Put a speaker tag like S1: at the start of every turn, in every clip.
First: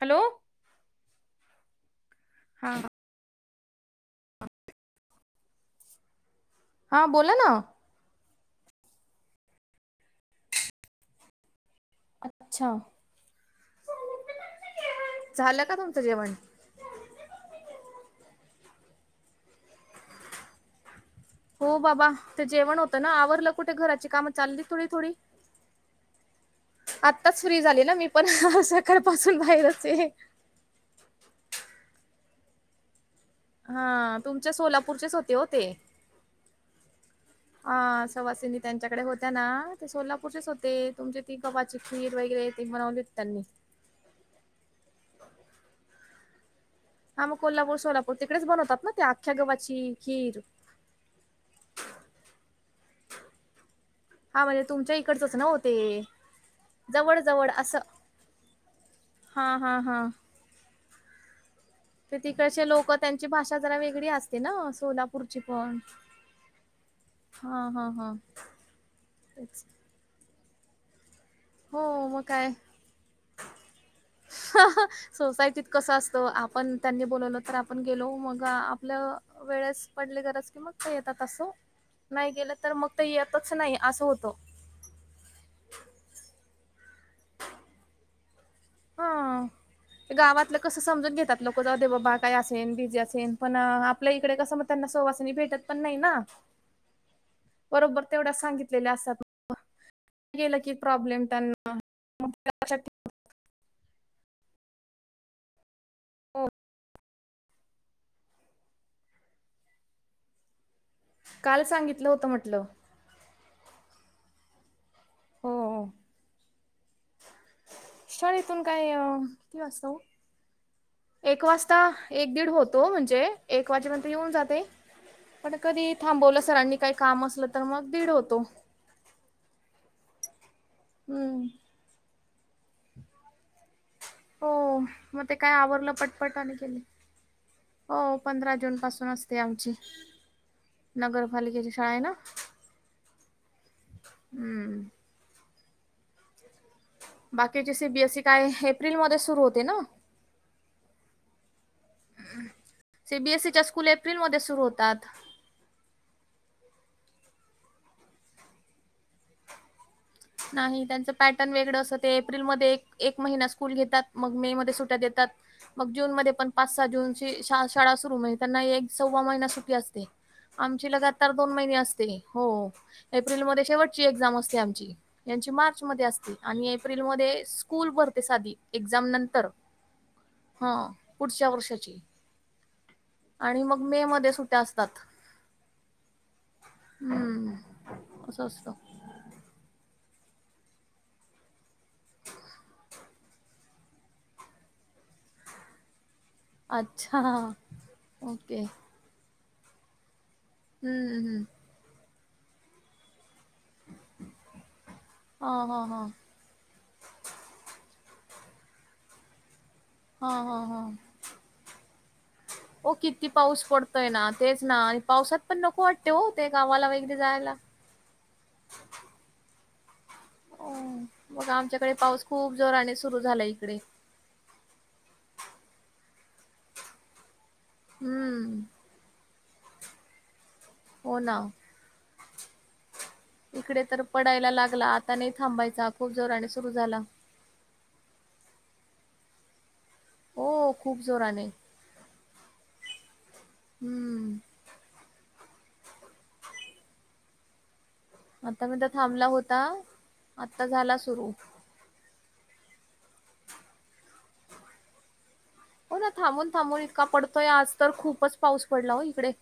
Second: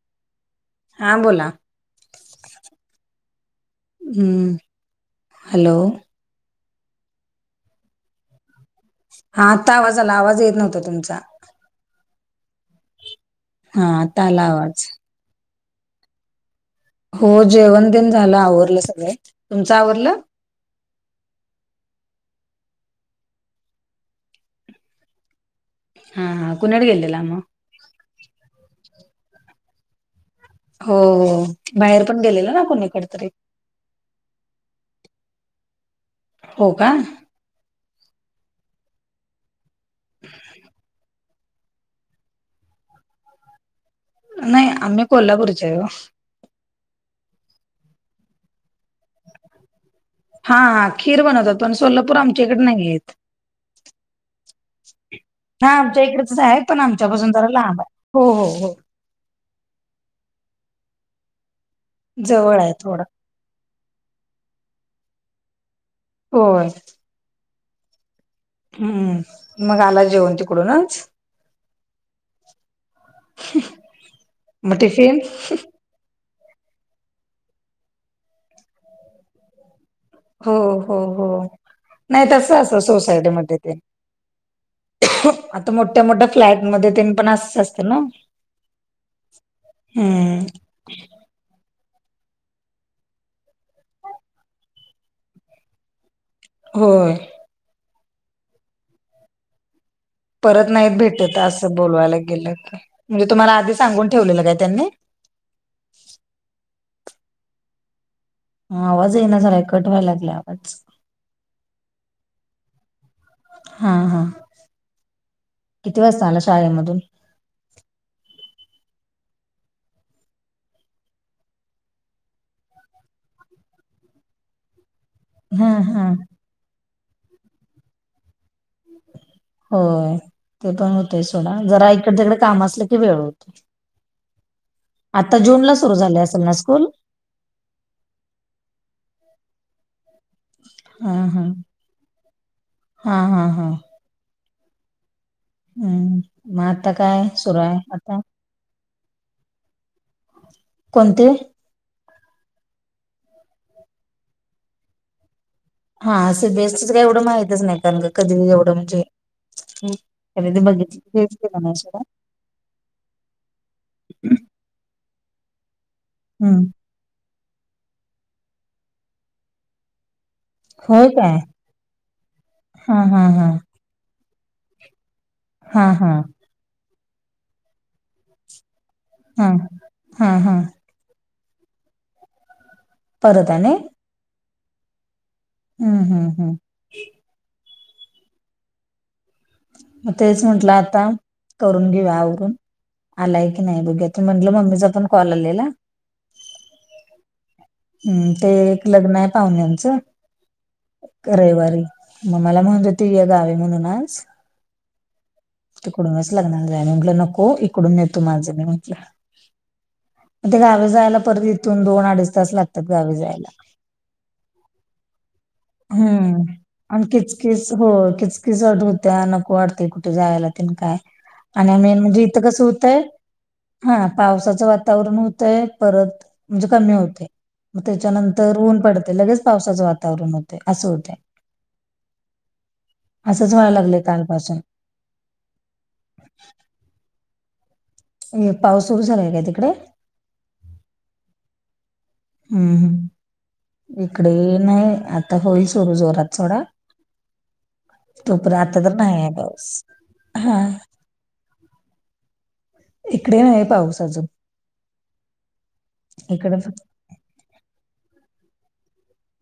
S1: Hello!
S2: हां बोला!
S1: हा हा!
S2: हूं हॅलो!
S1: हां बोला ना.
S2: हा आत्ता आवाज आला, आवाज येत नव्हता तुमचा.
S1: अच्छा.
S2: हा आता आला आवाज.
S1: झालं का तुमचं जेवण?
S2: हो जेवण तेन झालं आवरलं सगळ, तुमचं आवरलं?
S1: हो बाबा ते जेवण होतं ना आवरलं, कुठे घराची कामं चालली थोडी थोडी.
S2: हा हा कुणीकडे गेलेला मग
S1: आत्ताच फ्री झाली ना मी पण सकाळपासून बाहेरच हे.
S2: हो हो बाहेर पण गेलेल ना कुणीकड तरी.
S1: हा तुमच्या सोलापूरचेच होते ओ ते.
S2: हो का
S1: हा सवासिनी त्यांच्याकडे होत्या न, सोलापूरचेच होते. तुमचे ती गावाची खीर वगैरे ते बनवलती त्यानी
S2: नाही आम्ही कोल्हापूरचे हाय ओ
S1: हा मग कोल्हापूर सोलापूर तिकडेच बनवतात न, ते त्या आख्या गावाची
S2: हा खीर बनवतात पण सोलापूर आमच्या इकडे नाही येत.
S1: हा म्हणजे तुमच्या इकडचच
S2: हा
S1: न्हवंते
S2: आमच्या इकडचच आहे पण
S1: जवळ
S2: आमच्यापासून जरा
S1: जवळ असं
S2: लांब आहे हो हो हो
S1: हा हा हा ते
S2: जवळ
S1: तिकडचे
S2: आहे
S1: लोक
S2: थोडं
S1: त्यांची भाषा जरा वेगळी असतना ना सोलापूरची पण
S2: होय.
S1: हा हा हा तेच
S2: हम्म मग आला जेवुन तिकडूनच
S1: हो मग काय ह
S2: मग
S1: हा
S2: टिफिन
S1: सोसायटीत कसं असतो आपण त्यांनी बोलावल तर आपण गेलो मग आपल्या वेळेस त्या पडली गरज
S2: हो
S1: क मग ते
S2: हो
S1: येतात
S2: हो
S1: असो नाही
S2: तसं
S1: गेलं तर
S2: असं
S1: मग ते येतच
S2: सोसायटीमध्ये ते
S1: नाही असं होतो.
S2: आता मोठ्या मोठ्या फ्लॅट मध्ये तेन पण असच असतं ना.
S1: हा
S2: हम्म
S1: गावातलं कस समजून घेतात लोकं जउदे बाबा काय असेन बिझी असेन पण आपल्या इकडे कसं मग त्यांना सहवासनी भेटत पण नाही ना.
S2: होय.
S1: बरोबर तेवढ्या सांगितलेल्या असतात. गेलं
S2: परत
S1: की
S2: नाहीत
S1: प्रॉब्लेम
S2: भेटत
S1: त्यांना
S2: असं, बोलावायला गेल की
S1: लक्षात ठेव
S2: म्हणजे तुम्हाला आधी सांगून ठेवलेलं काय त्यांनी
S1: हो
S2: आवाज ये ना झालाय कट व्हायला लागला आवाज.
S1: काल सांगितलं होतं म्हटलं.
S2: हा हा
S1: हो
S2: किती वाजता आला शाळेमधून
S1: शाळेतून काय किती वसता वू एक वाजता एक दीड होतो म्हणजे एक वाजेपर्यंत येऊन जाते. पण
S2: हा
S1: कधी
S2: हा
S1: थांबवलं सरांनी काही काम असलं तर, मग दीड होतो.
S2: होय ते पण होतय
S1: हम्म
S2: सोडा जरा इकड तिकडे काम असलं की वेळ होतो.
S1: हो मग ते
S2: आता
S1: काय
S2: जून ला
S1: आवरलं
S2: सुरू झाले असेल ना
S1: पटपटाआणि केले.
S2: स्कूल
S1: हो पंधरा जून पासून असते आमची.
S2: हा हा
S1: नगरपालिकेची शाळा आहे ना
S2: हा हा हा
S1: हम्म
S2: हम्म म आता काय सुरू
S1: बाकीचे
S2: आहे आता.
S1: सीबीएसई काय एप्रिलमध्ये सुरू होते ना.
S2: कोणते
S1: सी बी एसी च्या स्कूल एप्रिलमध्ये सुरू होतात.
S2: हा सीबीएसई एवढं माहितच नाही कारण का कधी एवढं म्हणजे कधी ते
S1: नाही
S2: बघितलं
S1: त्यांच
S2: तेच
S1: पॅटर्न
S2: केलं नाही
S1: वेगळं असं
S2: सोडा
S1: ते एप्रिलमध्ये एक महिना स्कूल घेतात मग मे मध्ये सुट्या देतात मग जूनमध्ये पण
S2: हम्म
S1: पाच सहा जून जे श शाळा सुरु त्यांना एक सव्वा महिना सुट्टी असते. आमची
S2: होय
S1: लगातार
S2: काय
S1: दोन महिने असते हो
S2: हा हा हा
S1: एप्रिलमध्ये शेवटची एक्झाम असते आमची यांची मार्च
S2: हा
S1: मध्ये
S2: हा
S1: असतेआणि एप्रिलमध्ये स्कूल भरते साधी एक्झाम नंतर
S2: हा
S1: हा पुढच्या वर्षाची आणि मग मे मध्ये सुट्या असतात.
S2: हम्म हम्म हम्
S1: हम्म हम्म असं असंत.
S2: मग तेच म्हंटलं आता करून घेऊया आवरून. आलाय की नाही बघूया ते म्हटलं मम्मीचा पण कॉल आलेला.
S1: अच्छा!
S2: हम्म ते
S1: ओके
S2: एक लग्न आहे पाहुण्यांचं
S1: हम्म हम्म
S2: रविवारी. मग मला म्हणज तय गावी म्हणूनच.
S1: हां हां हां
S2: तिकडूनच लग्न जाऊया मी म्हटलं नको इकडून येतो माझं मी म्हटलं
S1: हां
S2: म ते
S1: हां हां
S2: गावी जायला परत इथून दोन अडीच तास लागत.
S1: ओ किती पाऊस पडतोय ना तेच ना आणि पावसात- पण नको वाटते हो
S2: हम्म
S1: ते गावाला
S2: आणि
S1: वगैरे जायला.
S2: किचकीच हो किचकीच अट होत्या नको वाटते कुठं.
S1: हो मग
S2: आणि
S1: आमच्याकडे
S2: मेन म्हणजे
S1: पाऊस
S2: इथ
S1: खूप
S2: कसं
S1: जोराने
S2: होतंय
S1: सुरू झाला इकडे
S2: हा, पावसाचं वातावरण होतय परत म्हणजे कमी होतंय. मग त्याच्यानंतर
S1: हम्म.
S2: ऊन पडते लगेच पावसाचं वातावरण होतं. असं होत
S1: हो ना
S2: असंच व्हाय
S1: इकडे
S2: लागलंय
S1: तर पडायला
S2: कालपासून,
S1: लागला आता नाही थांबायचा खूप जोराने सुरू झाला.
S2: ए पाऊस सुरू झालाय काय तिकडे?
S1: हो खूप जोराने.
S2: हम्म हम् इकडे
S1: हम्म
S2: नाही आता होईल सुरू जोरात सथोडा. तोपर आता तर नाही आहे पाऊस हा
S1: तुरू
S2: इकडे नाही पाऊस अजून-
S1: हो ना थांबून
S2: इकडे फक्त
S1: थांबून इतका पडतोय आज तर खूपच पाऊस पडला हो इकडे.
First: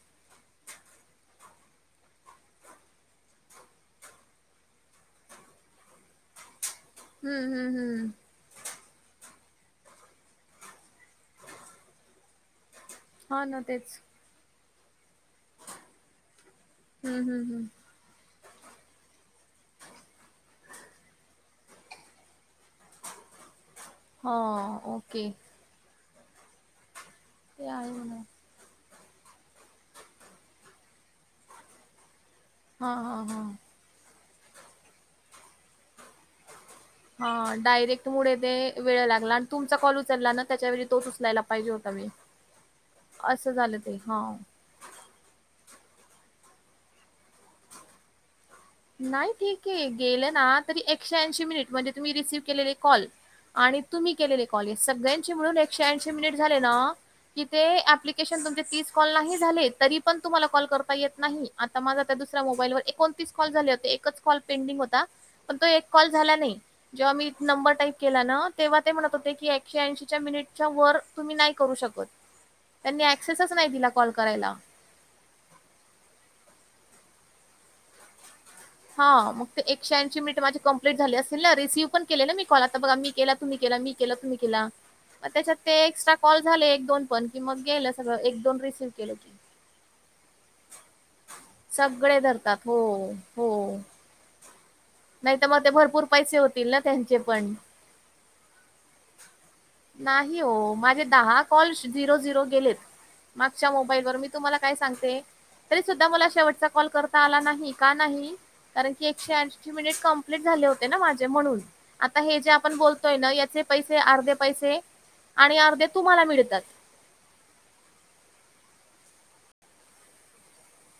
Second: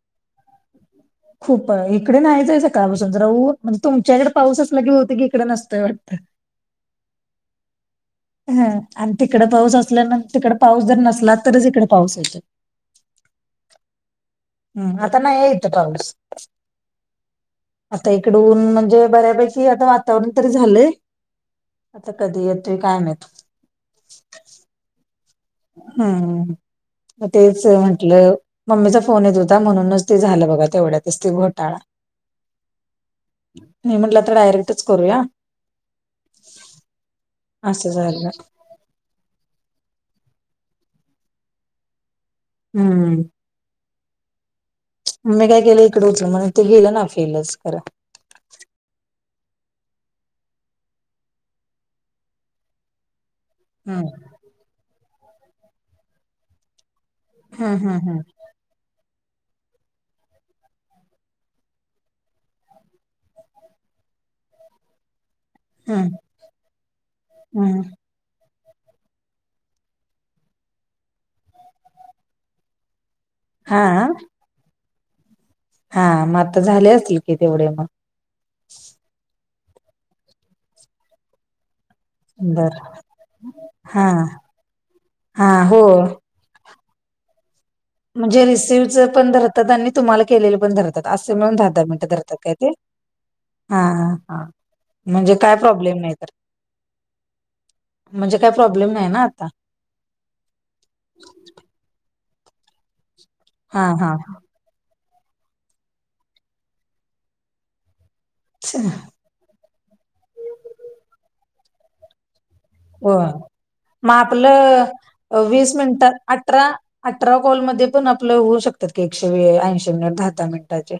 S2: खूप इकडे नाहीचंय सकाळपासून जरा ऊ म्हणजे तुमच्याकडे पाऊसचला की होत की इकडे नसतंय वाटतं.
S1: हम्म हम्म हम्म
S2: हा आणि तिकडं पाऊस असल्यानंतर तिकडं पाऊस जर नसलात तरच इकडे पाऊस येतो.
S1: हा ना तेच
S2: हम्म आता नाही इंत पाऊस.
S1: हम्म हम्म हम्म
S2: आता इकडं ऊन म्हणजे बऱ्यापैकी आता वातावरण तरी झालंय. आता कधी येतोय काय माहीत.
S1: हा ओके
S2: हम्म मग तेच
S1: ते आहे म्हणा.
S2: म्हटलं. मम्मीचा फोन येत होता, म्हणूनच ते झालं बघा तेवढ्यातच ती घोटाळा.
S1: हा हा हा
S2: मी म्हटलं आता डायरेक्टच करूया.
S1: हा
S2: असं
S1: डायरेक्ट मुड
S2: झालं
S1: ते. वेळ लागला, आणि तुमचा कॉल उचलला ना त्याच्या वेळी तोच उचलायला पाहिजे होता मी.
S2: हम्म
S1: असं झालं ते हा.
S2: मी काय केलं इकडे उचलं नाय ते गेलं ना फेलच करा.
S1: नाही ठीक आहे. गेलं ना तरी एकशे ऐंशी मिनिट म्हणजे तुम्ही रिसीव्ह केलेले कॉल. आणि
S2: हम्म
S1: तुम्ही केलेले कॉलेज सगळ्यांचे म्हणून एकशे ऐंशी मिनिट झाले ना. कि ते
S2: हम्म हम्म हम्म
S1: अप्लिकेशन तुम्हचे तीस काॅल, कॉल नाही झाले, तरी पण तुम्हाला कॉल करता येत नाही आता माझा त्या दुसऱ्या मोबाईलवर एकोणतीस कॉल- [inaudible] हा
S2: हम्म हम्म.
S1: [inaudible] ना तेव्हा ते म्हणत होते की एकशे ऐंशीच्या मिनिटच्या वर तुम्ही नाही करू शकत. त्यांनी ऍक्सेसच नाही.
S2: हा
S1: दिला कॉल करायला.
S2: हा मग आता झाले असतील की तेवढे मग.
S1: हा मग ते एकशेऐंशी मिनिट माझी [inaudible] कं्प्लीट झाली असतील ना रिसीव्ह [inaudible] प केले ना मी कॉल
S2: बर
S1: आता बघ मी केला, तुम्ही केला, मी
S2: हा
S1: के [inaudible] तुम्ही केला. मग
S2: हा
S1: त्याच्यात
S2: हो
S1: ते एक्स्ट्रा कॉल झाले एक, दोन पण कि मग गेल.
S2: म्हणजे रिसीव्हच पण धरतात आणि तुम्हाला केलेले पण धरतात असे मिळून दहा, दहा मिनिटं
S1: सगळे
S2: धरतात काय ते?
S1: हो हो.
S2: हा. हा. [inaudible] म्हणजे
S1: नाही तर
S2: काय
S1: मग ते
S2: प्रॉब्लेम
S1: भरपूर
S2: नाही तर
S1: पैसे होतील ना त्यांचे पण
S2: म्हणजे, काय प्रॉब्लेम नाही ना आता.
S1: नाही हो माझे दहा कॉल झिरो झिरो गेलेत मागच्या
S2: हा हा
S1: मोबाईलवर मी तुम्हाला काय सांगते तरी सुद्धा मला शेवटचा कॉल करता आला नाही का नाही
S2: छ,
S1: कारण [inaudible] क एकशे [inaudible] कंप्लीट झाले होते ना माझे म्हणून. आता हे जे आपण
S2: हो
S1: बोलतोय ना. याचे पैसे
S2: मग
S1: अर्धे पैसे
S2: आपलं
S1: आणि अर्धे तुम्हाला मिळतात.
S2: अठरावा कॉलमध्येध्ये पण आपलं होऊ शकतात की एकशे ऐंशे मिनिट दहा दहा मिनिटाचे.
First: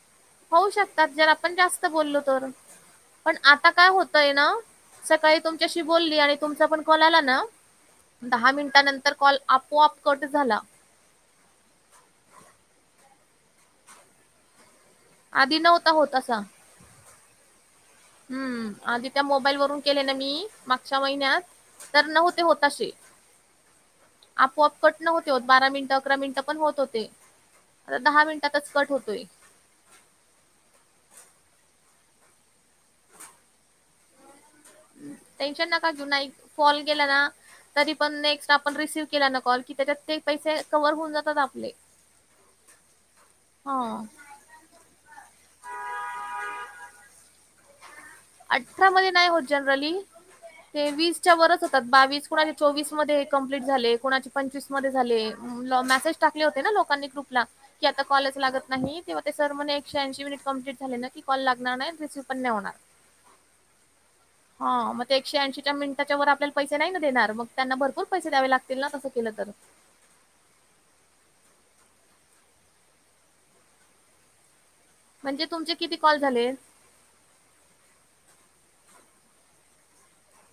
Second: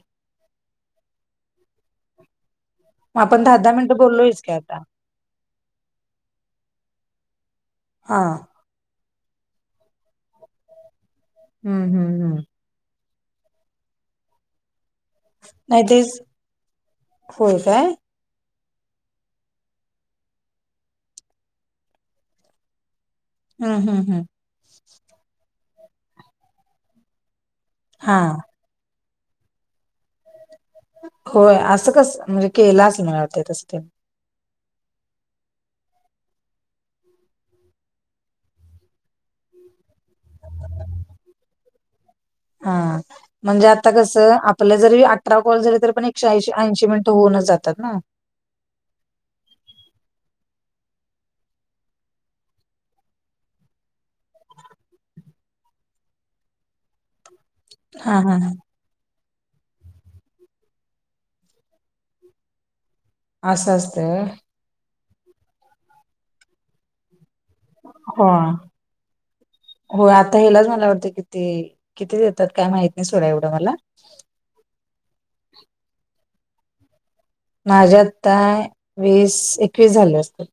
S1: होऊ शकतात जर आपण जास्त बोललो तर
S2: मग
S1: पण
S2: आपण दहा
S1: आता
S2: दहा
S1: काय
S2: मिनिटं
S1: होतय
S2: बोललोयच
S1: ना
S2: की आता
S1: सकाळी तुमच्याशी बोलली आणि तुमचा पण कॉल आला ना.
S2: हा
S1: दहा मिनिटानंतर कॉल आप हो [inaudible] अपकट झाला.
S2: हम्म. हम्म. हम्
S1: आधी
S2: नाही
S1: नव्हता होत
S2: तेच
S1: असा.
S2: होय काय.
S1: हम्म, आधी त्या मोबाईल वरून केले ना मी मागच्या महिन्यात. तर नव्हते होताशी.
S2: [inaudible] हम हम्
S1: आपोआप कट न होते हो बारा मिनिट अकरा मिनिटं पण होत होते. आ
S2: हा
S1: दहा मिनिट. [inaudible] कटकट होतोय.
S2: होय असं कस म्हणजे केलाच [inaudible] मिळत [inaudible] तसते
S1: टेन्शन नाका [inaudible] जुना एक फॉल गेला ना तरी पण नेक्स्ट आपण रिसिव्ह केला ना कॉल कि त्याच्यात ते पैसे कवर्ह होऊन जातात आपले.
S2: हा. म्हणजे आता
S1: हां.
S2: कसं. आपले जरी अठरा कॉल झाली. तरी पण एकशेऐंशी ऐंशी मिनिटं होऊनच जातात ना.
S1: अठरा मध्ये नाही होत. जनरली ते वीसच्या वरच होतात बावीस कोणाचे चोवीस मध्ये कंप्लीट झाले. कोणाचे पंचवीस [inaudible] म टाक होते लोकांनी ग्रुप क आता
S2: हा
S1: कॉले
S2: हा
S1: लागत नाही. [inaudible] ते ते [inaudible] सरण एके ऐंशी मिनिट कंप्ली झाले की कॉ लागणार नाही आणि रिसीव पण नाही होणार.
S2: असं असत.
S1: हा मग ते एकशे ऐंशीच्या मिनिटाच्या वर आपल्याला पैसे नाही ना देणार मग. त्यांना भरपूर पैसे द्यावे लागतील ना. तसं केलं तर.
S2: हो आता हेलाच मला वाटतं किती, किती देतात काय माहित नाही. सोड्या एवढं मला
S1: म्हणजे, तुमचे किती कॉल झाले?
S2: माझ्या आत्ताय वीस एकवीस झाले [inaudible] असतात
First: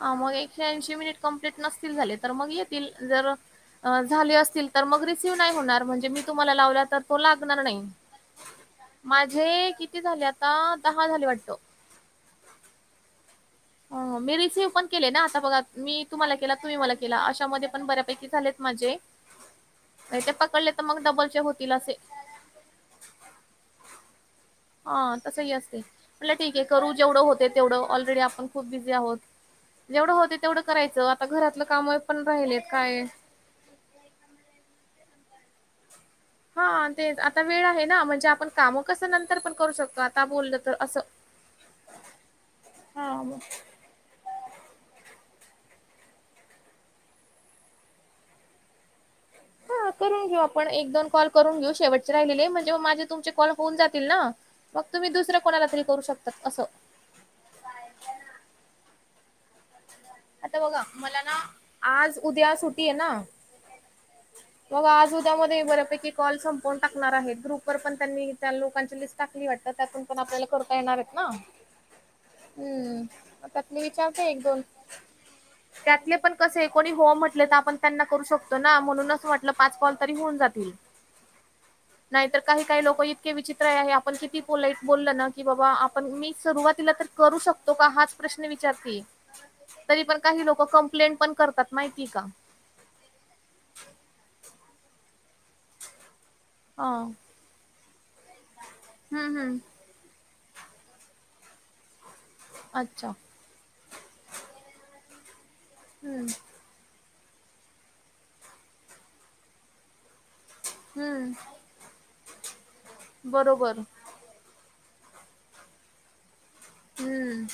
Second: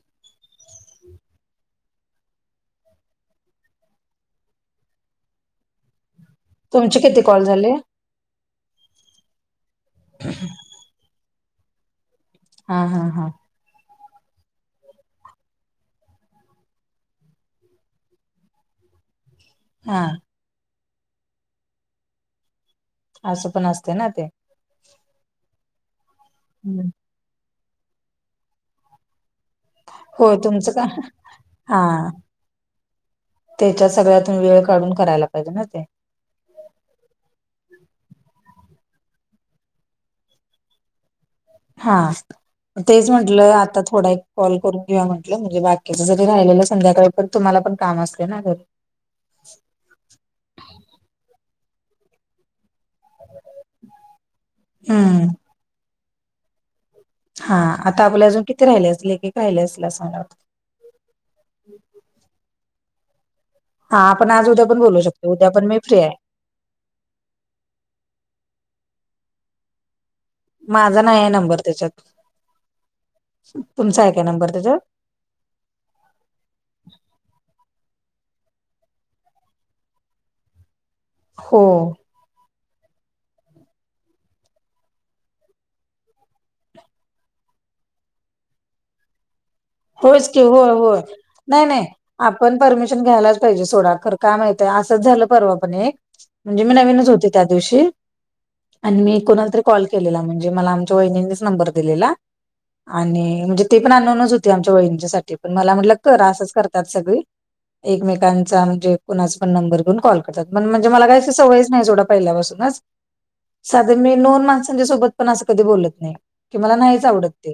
S1: हा मग एकशे ऐंशी मिनिट कंप्लीट नसतील झाले. तर मग येतील जर झाली असतील तर मग रिसिव नाही होणार म्हणजे, मी तुम्हाला लावला तर
S2: तुमचे
S1: तो
S2: किती कॉल
S1: लागणार
S2: झाले?
S1: नाही. माझे किती झाले, आता दहा झाले वाटतो.
S2: हा हा हा
S1: मी रिसीव्ह पण केले ना आता बघा मी तुम्हाला केला तुम्ही मला केला अशामध्ये पण बऱ्यापैकी झालेच माझे.
S2: हा
S1: नाही ते पकडले तर मग डबलचे होतील असे.
S2: असं पण असते ना ते
S1: हा तसही असते म्हट ठीक आहे
S2: हं.
S1: करू जेवढं होते तेवढं ऑलरेडी आपण खूप बिझी आहोत जेवढं होते
S2: होय
S1: तेवढं
S2: तुमचं का
S1: करायचं आता घरातलं काम पण राहिलेत काय
S2: त्याच्या सगळ्यातून वेळ काढून करायला पाहिजे ना ते
S1: हा ते आता वेळ आहे ना म्हणजे आपण काम कसं नंतर पण करू शकतो आता बोललं तर असं
S2: हा तेच
S1: हा मग
S2: म्हटलं आता थोडा कॉल करून किंवा म्हटलं म्हणजे बाकीच जरी राहिलेलं संध्याकाळी पण तुम्हाला पण काम असते ना घरी [inaudible] ह
S1: हां, करून घेऊ आपण एक दोन कॉल करून घेऊ शेवटचे राहिले म्हणजे माझे तुमचे कॉल होऊन जातील ना मग तुम्ही
S2: हम्म
S1: दुसऱ्या कोणाला तरी करू शकतात असं
S2: हा आता आपल्याला अजून किती राहिले असल एक एक राहिले असेल असं मला वाटतं.
S1: आता बघा मला ना आज उद्या सुटी आहे ना,
S2: हा आपण आज उद्या पण
S1: मग
S2: बोलू
S1: आज
S2: शकतो उद्या
S1: उद्यामध्ये
S2: पण मी फ्री
S1: बऱ्यापैकी
S2: आहे
S1: कॉल [inaudible] सं कोण टाकणार आहे ग्रुप वर पण त्यांनी त्या लोकांची लिस्ट टाकली वाटत त्यातून पण आपल्याला करता येणार
S2: माझा नाही
S1: ना्
S2: आहे नंबर त्याच्यात
S1: हम त्यात मी
S2: तुमचा आहे काय
S1: विचारते एक
S2: नंबर
S1: दोन
S2: त्याच्यात
S1: त्यातले पण कसे कोणी हो म्हटले तर आपण त्यांना करू शकतो ना म्हणून असं म्हटलं पाच कॉल तरी होऊन जातील.
S2: हो
S1: नाहीतर काही काही लोक इतके विचित्र आहे आपण किती बोललं ना की बाबा आपण मी सुरुवातीला तर करू शकतो का हाच प्रश्न विचारते. तरी पण
S2: होयच की
S1: काही लोक
S2: होय होय
S1: कंप्लेंट पण
S2: नाही
S1: करतात
S2: नाही
S1: माहिती का?
S2: आपण परमिशन घ्यायलाच पाहिजे सोडा खर काय माहितय असंच झालं परवा पण एक म्हणजे मी
S1: हा
S2: नवीनच होते त्या दिवशी आणि मी
S1: हम्म
S2: कोणाला
S1: हम्म
S2: तरी कॉल केलेला म्हणजे मला आमच्या वहिणींनी नंबर दिलेला
S1: अच्छा
S2: आणि ते पण अनोनच होते. आमच्या वहिनीच्या साठी पण मला म्हंटलं कर
S1: हम्म
S2: असंच करतात सगळी एकमेकांचा म्हणजे कुणाचा पण नंबर घेऊन कॉल पण म्हणजे मला काय
S1: हम्म
S2: सवंयच नाही सोडा पहिल्यापासूनच
S1: बरोबर
S2: साधं मी नोन माणसांच्या सोबत पण असं कधी बोलत नाही. कि मला नाहीच आवडत
S1: हम्म
S2: ते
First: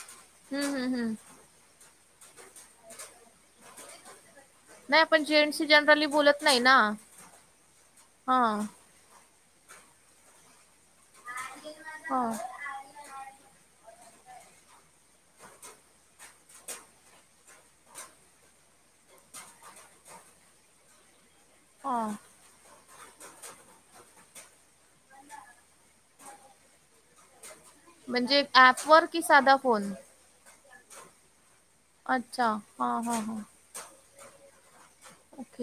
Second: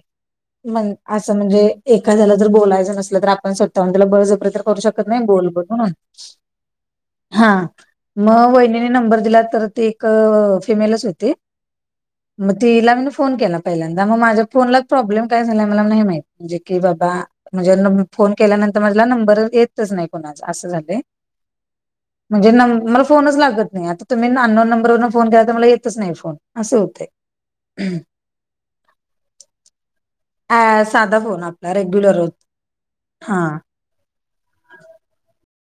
S1: हम्म हम्म हम्म
S2: असं म्हणजे एखा्याला जर बोलायच नसल तर आपण स्वतः हून त्याला बळजबरी करू शकत
S1: आपण
S2: नाही बोल
S1: जेंट्सशी
S2: म्हणून
S1: जनरली बोलत नाही ना
S2: हा मग
S1: हां
S2: वहिनींनी नंबर दिला तर ते एक फिमेलच होती.
S1: हा
S2: तीला मी फोन केला पहिल्यांदा मग माझ्या फोनला प्रॉब्लेम काय झालाय मला हे माहित म्हणजे की बाबा म्हणजे फोन केल्यानंतर माझला नंबर येतच नाही कोणाच असं झालंय.
S1: हा
S2: म्हणजे न मला फोनच लागत नाही आता तुम्ही अ नोन नंबरवरून फोन केलाय तर मला येतच नाही फोन अस होतय.
S1: म्हणजे ऍपवरर की साधा फोन
S2: अ साधा फोन वर
S1: अच्छा हा हा हा ओके